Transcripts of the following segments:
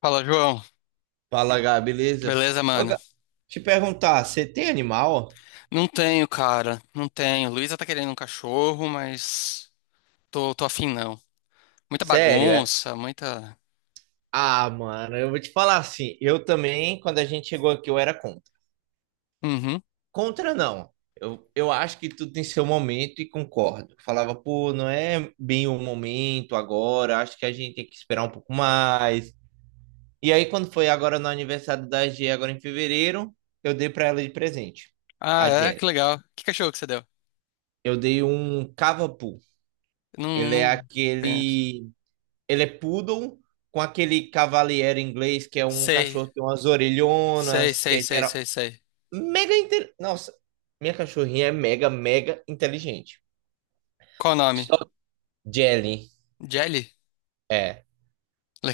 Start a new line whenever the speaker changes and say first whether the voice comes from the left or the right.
left: Fala, João.
right: Fala, Gá, beleza?
left: Beleza,
right: Ô,
left: mano?
right: Gá, te perguntar, você tem animal?
left: Não tenho, cara. Não tenho. Luísa tá querendo um cachorro, mas tô afim, não. Muita
right: Sério.
left: bagunça, muita.
right: Ah, mano, eu vou te falar assim, eu também, quando a gente chegou aqui, eu era contra.
left: Uhum.
right: Contra não, eu acho que tudo tem seu momento e concordo. Falava, pô, não é bem o momento agora, acho que a gente tem que esperar um pouco mais. E aí, quando foi agora no aniversário da G, agora em fevereiro, eu dei pra ela de presente,
left: Ah,
right: a
left: é?
right: Jé.
left: Que legal. Que cachorro que você deu?
right: Eu dei um cavapu,
left: Não,
right: ele é
left: não conheço.
right: aquele Ele é poodle com aquele cavaleiro inglês que é um
left: Sei.
right: cachorro que tem umas
left: Sei,
right: orelhonas, que
left: sei,
right: é
left: sei,
right: geral.
left: sei, sei.
right: Nossa, minha cachorrinha é mega, mega inteligente.
left: Qual o nome?
right: Só Jelly,
left: Jelly?
right: é.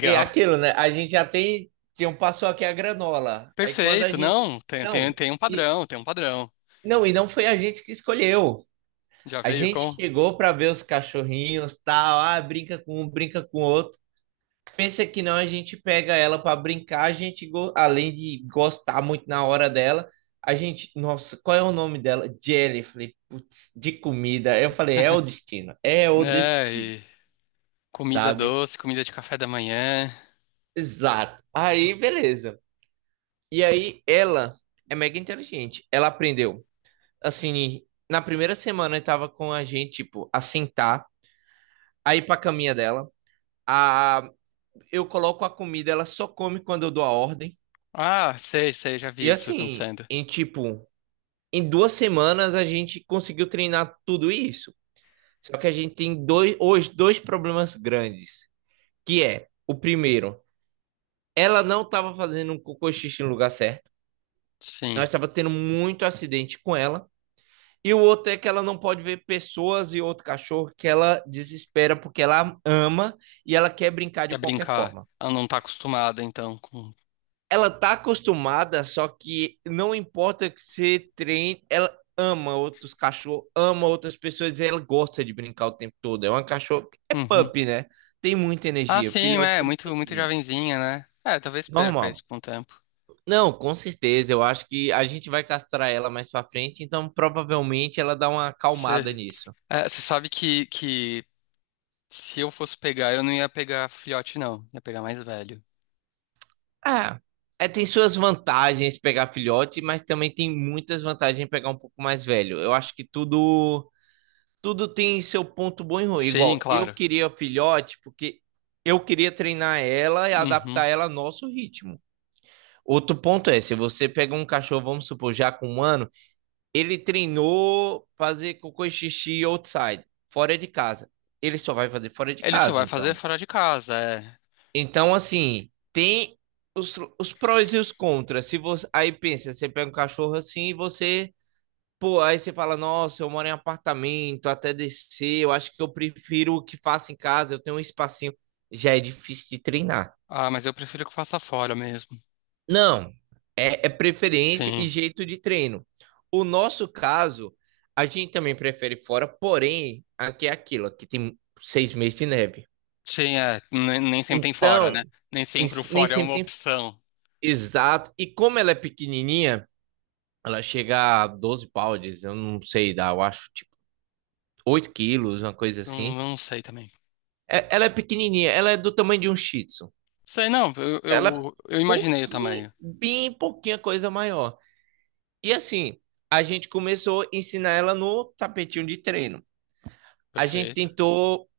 right: E aquilo, né? A gente já tem. Tinha um passou aqui a granola. Aí quando a
left: Perfeito,
right: gente.
left: não. Tem, tem,
right: Não,
left: tem um
right: e
left: padrão, tem um padrão.
right: não, e não foi a gente que escolheu.
left: Já
right: A
left: veio
right: gente
left: com.
right: chegou para ver os cachorrinhos, tal, ah, brinca com um, brinca com outro. Pensa que não, a gente pega ela para brincar, a gente, além de gostar muito na hora dela, a gente, nossa, qual é o nome dela? Jelly. Eu falei, putz, de comida. Eu falei, é o
left: Né?
right: destino,
left: E comida
right: sabe?
left: doce, comida de café da manhã.
right: Exato. Aí, beleza. E aí, ela é mega inteligente. Ela aprendeu, assim, na primeira semana estava com a gente, tipo, a sentar, a ir pra caminha dela, a eu coloco a comida, ela só come quando eu dou a ordem.
left: Ah, sei, sei, já vi
right: E
left: isso
right: assim,
left: acontecendo.
right: em 2 semanas a gente conseguiu treinar tudo isso. Só que a gente tem hoje dois problemas grandes, que é o primeiro, ela não estava fazendo um cocô xixi no lugar certo. Nós
left: Sim.
right: estava tendo muito acidente com ela. E o outro é que ela não pode ver pessoas e outro cachorro que ela desespera porque ela ama e ela quer brincar
left: É
right: de qualquer
left: brincar.
right: forma.
left: Ela não tá acostumada, então, com...
right: Ela tá acostumada, só que não importa que você treine, ela ama outros cachorros, ama outras pessoas, e ela gosta de brincar o tempo todo. É uma cachorra, é
left: Uhum.
right: pup, né? Tem muita
left: Ah,
right: energia,
left: sim, é,
right: filhote não
left: muito,
right: tem
left: muito
right: muito.
left: jovenzinha, né? É, talvez perca
right: Normal.
left: isso com o tempo.
right: Não, com certeza, eu acho que a gente vai castrar ela mais pra frente, então provavelmente ela dá uma acalmada
left: Você
right: nisso.
left: é, você sabe que se eu fosse pegar, eu não ia pegar filhote, não. Ia pegar mais velho.
right: Ah, é, tem suas vantagens pegar filhote, mas também tem muitas vantagens em pegar um pouco mais velho. Eu acho que tudo tem seu ponto bom e ruim.
left: Sim,
right: Igual, eu
left: claro.
right: queria filhote porque eu queria treinar ela e
left: Uhum.
right: adaptar ela ao nosso ritmo. Outro ponto é, se você pega um cachorro, vamos supor, já com um ano, ele treinou fazer cocô e xixi outside, fora de casa. Ele só vai fazer fora de
left: Ele só
right: casa,
left: vai fazer
right: então.
left: fora de casa, é.
right: Então, assim, tem os prós e os contras. Se você, aí pensa, você pega um cachorro assim e você pô, aí você fala, nossa, eu moro em apartamento, até descer, eu acho que eu prefiro o que faço em casa, eu tenho um espacinho. Já é difícil de treinar.
left: Ah, mas eu prefiro que faça fora mesmo.
right: Não, é, preferência e
left: Sim.
right: jeito de treino. O nosso caso, a gente também prefere fora, porém, aqui é aquilo, aqui tem 6 meses de neve.
left: Sim, é. Nem sempre tem fora, né?
right: Então,
left: Nem sempre o
right: isso nem
left: fora é uma
right: sempre tem.
left: opção.
right: Exato. E como ela é pequenininha, ela chega a 12 pounds, eu não sei, dá, eu acho, tipo, 8 quilos, uma coisa
left: Não,
right: assim.
left: não sei também.
right: Ela é pequenininha, ela é do tamanho de um Shih Tzu.
left: Sei, não. Eu,
right: Ela é
left: eu, eu imaginei o
right: pouquinho,
left: tamanho.
right: bem pouquinha coisa maior. E assim, a gente começou a ensinar ela no tapetinho de treino. A gente
left: Perfeito.
right: tentou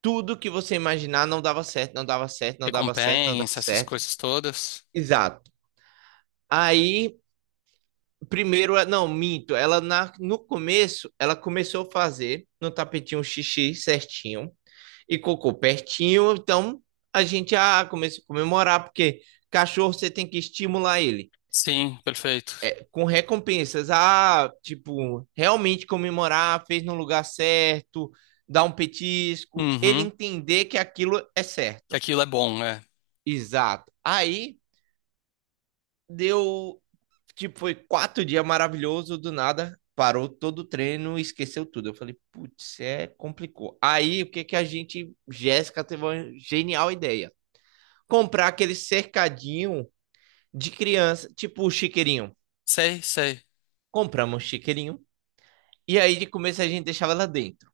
right: tudo que você imaginar, não dava certo, não dava certo, não dava certo, não dava
left: Recompensa, essas
right: certo.
left: coisas todas.
right: Exato. Aí, primeiro, não, minto, ela no começo, ela começou a fazer no tapetinho xixi certinho e cocô pertinho, então a gente ah, começa a comemorar, porque cachorro você tem que estimular ele
left: Sim, perfeito.
right: com recompensas. Ah, tipo, realmente comemorar, fez no lugar certo, dar um petisco, ele
left: Uhum.
right: entender que aquilo é
left: Que
right: certo.
left: aquilo é bom, é.
right: Exato. Aí deu, tipo, foi 4 dias maravilhoso, do nada parou todo o treino, esqueceu tudo. Eu falei, putz, é complicou. Aí o que que a gente, Jéssica teve uma genial ideia comprar aquele cercadinho de criança, tipo o chiqueirinho.
left: Sei, sei.
right: Compramos um chiqueirinho e aí de começo a gente deixava ela dentro.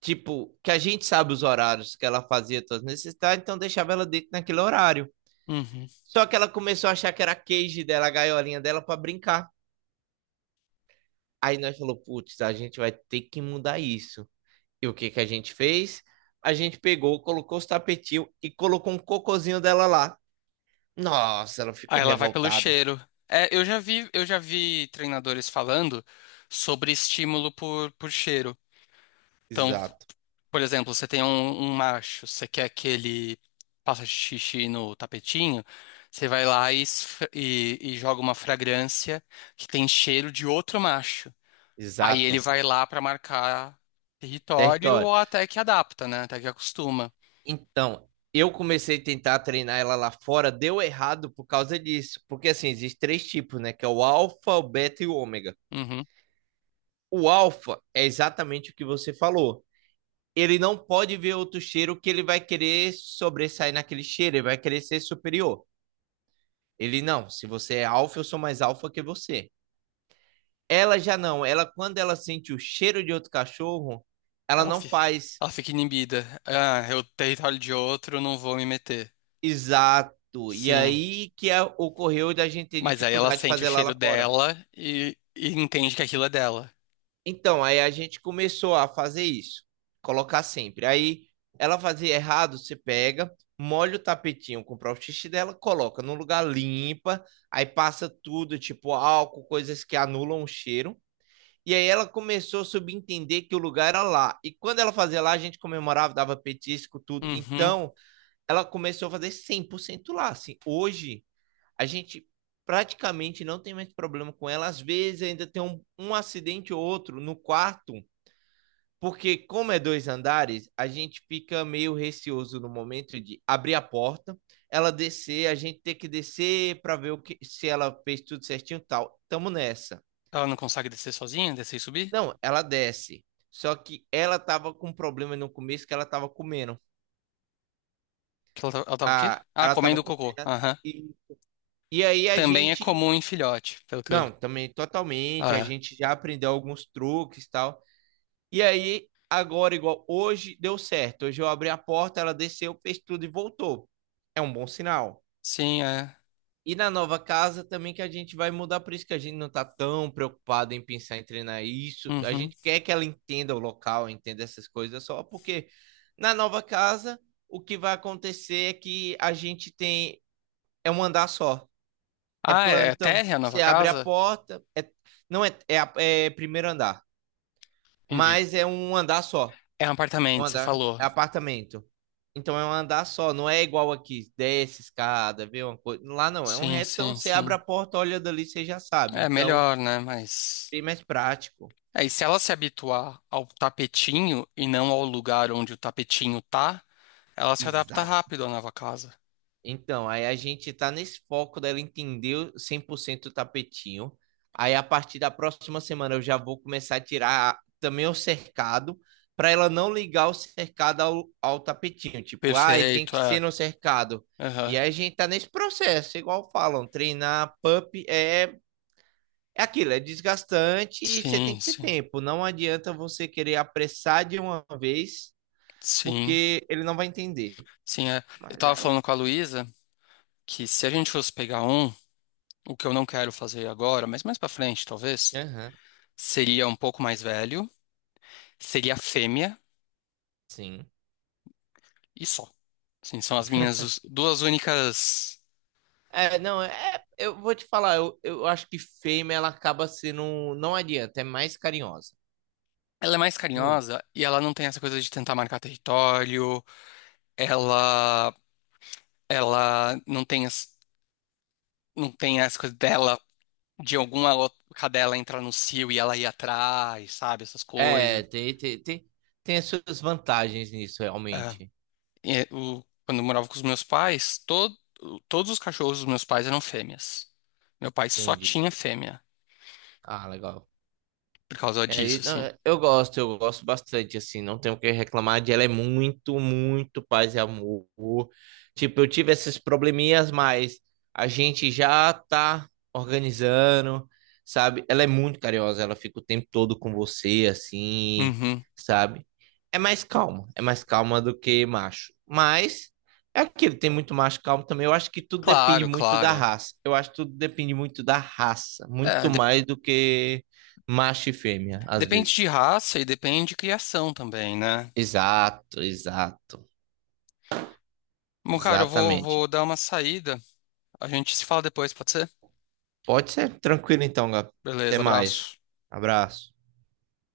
right: Tipo, que a gente sabe os horários que ela fazia todas necessidades, então deixava ela dentro naquele horário.
left: Uhum.
right: Só que ela começou a achar que era a cage dela, a gaiolinha dela para brincar. Aí nós falou, putz, a gente vai ter que mudar isso. E o que que a gente fez? A gente pegou, colocou os tapetinhos e colocou um cocozinho dela lá. Nossa, ela ficou
left: Aí ela vai pelo
right: revoltada.
left: cheiro. É, eu já vi treinadores falando sobre estímulo por cheiro. Então,
right: Exato,
left: por exemplo, você tem um macho, você quer que ele faça xixi no tapetinho, você vai lá e, e joga uma fragrância que tem cheiro de outro macho. Aí ele
right: exato.
left: vai lá pra marcar território
right: Território.
left: ou até que adapta, né? Até que acostuma.
right: Então, eu comecei a tentar treinar ela lá fora, deu errado por causa disso. Porque assim, existem três tipos, né? Que é o alfa, o beta e o ômega.
left: Uhum.
right: O alfa é exatamente o que você falou. Ele não pode ver outro cheiro que ele vai querer sobressair naquele cheiro, ele vai querer ser superior. Ele não, se você é alfa, eu sou mais alfa que você. Ela já não, ela quando ela sente o cheiro de outro cachorro, ela
left: Ela
right: não
left: fica,
right: faz
left: ela fica inibida. Ah, é o território de outro, não vou me meter.
right: exato. E
left: Sim.
right: aí que a- ocorreu da gente ter
left: Mas aí ela
right: dificuldade de
left: sente o
right: fazer ela
left: cheiro
right: lá fora.
left: dela e entende que aquilo é dela.
right: Então, aí a gente começou a fazer isso, colocar sempre. Aí ela fazia errado, você pega, molha o tapetinho com o próprio xixi dela, coloca num lugar limpa, aí passa tudo, tipo álcool, coisas que anulam o cheiro. E aí ela começou a subentender que o lugar era lá. E quando ela fazia lá, a gente comemorava, dava petisco, tudo.
left: Uhum.
right: Então, ela começou a fazer 100% lá, assim. Hoje, a gente praticamente não tem mais problema com ela. Às vezes ainda tem um acidente ou outro no quarto, porque, como é dois andares, a gente fica meio receoso no momento de abrir a porta, ela descer, a gente ter que descer para ver o que, se ela fez tudo certinho e tal. Tamo nessa.
left: Ela não consegue descer sozinha, descer e subir?
right: Não, ela desce. Só que ela tava com um problema no começo que ela tava comendo.
left: Que Ela, ela tava o quê?
right: Ah,
left: Ah,
right: ela tava
left: comendo o cocô.
right: comendo.
left: Aham.
right: E, e aí a
left: Também é
right: gente.
left: comum em filhote, pelo que eu.
right: Não, também totalmente. A
left: Ah, é.
right: gente já aprendeu alguns truques e tal. E aí, agora, igual hoje, deu certo. Hoje eu abri a porta, ela desceu, fez tudo e voltou. É um bom sinal.
left: Sim, é.
right: E na nova casa também que a gente vai mudar, por isso que a gente não tá tão preocupado em pensar em treinar isso. A
left: Uhum.
right: gente quer que ela entenda o local, entenda essas coisas só, porque na nova casa o que vai acontecer é que a gente tem é um andar só, é
left: Ah, é
right: plantão.
left: térrea a nova
right: Você abre a
left: casa?
right: porta, é, não é, é primeiro andar,
left: Entendi.
right: mas é um andar só.
left: É um
right: Um
left: apartamento, você
right: andar,
left: falou.
right: é apartamento. Então é um andar só, não é igual aqui, desce escada, vê uma coisa. Lá não, é um
left: Sim,
right: retão,
left: sim,
right: você abre
left: sim.
right: a porta, olha dali, você já sabe.
left: É
right: Então,
left: melhor, né? Mas.
right: bem mais prático.
left: É, e se ela se habituar ao tapetinho e não ao lugar onde o tapetinho tá, ela se adapta
right: Exato.
left: rápido à nova casa.
right: Então, aí a gente tá nesse foco dela entender o 100% o tapetinho. Aí a partir da próxima semana eu já vou começar a tirar também o cercado, para ela não ligar o cercado ao tapetinho. Tipo, ah, tem
left: Perfeito,
right: que ser
left: é.
right: no cercado. E
left: Aham.
right: aí a gente tá nesse processo, igual falam, treinar pup é, é aquilo, é desgastante e você tem
left: Sim,
right: que ter
left: sim.
right: tempo. Não adianta você querer apressar de uma vez,
left: Sim,
right: porque ele não vai entender.
left: sim. É. Eu
right: Mas
left: tava
right: ela.
left: falando com a Luísa que se a gente fosse pegar um, o que eu não quero fazer agora, mas mais pra frente, talvez,
right: Aham,
left: seria um pouco mais velho, seria fêmea
right: sim.
left: e só. Sim, são as minhas duas únicas.
right: É, não, é, eu vou te falar, eu acho que fêmea ela acaba sendo, não adianta, é mais carinhosa.
left: Ela é mais
right: Muito.
left: carinhosa e ela não tem essa coisa de tentar marcar território. Ela, ela não tem, não tem essa coisa dela, de alguma outra cadela entrar no cio e ela ir atrás, sabe? Essas coisas.
right: É, tem as suas vantagens nisso,
left: É,
right: realmente.
left: quando eu morava com os meus pais, todo, todos os cachorros dos meus pais eram fêmeas. Meu pai só
right: Entendi.
left: tinha fêmea
right: Ah, legal.
left: por causa
right: É,
left: disso,
right: não,
left: assim.
right: eu gosto bastante, assim, não tenho o que reclamar de ela, é muito, muito paz e amor. Tipo, eu tive esses probleminhas, mas a gente já tá organizando, sabe? Ela é muito carinhosa, ela fica o tempo todo com você, assim,
left: Uhum.
right: sabe? É mais calma do que macho. Mas é aquilo, tem muito macho calmo também. Eu acho que tudo depende
left: Claro,
right: muito da
left: claro.
right: raça. Eu acho que tudo depende muito da raça,
left: É,
right: muito mais do que macho e fêmea, às
left: depende
right: vezes.
left: de raça e depende de criação também, né?
right: Exato, exato.
left: Bom, cara, eu vou,
right: Exatamente.
left: vou dar uma saída. A gente se fala depois, pode ser?
right: Pode ser. Tranquilo então, Gabi. Até
left: Beleza,
right: mais.
left: abraço.
right: Abraço.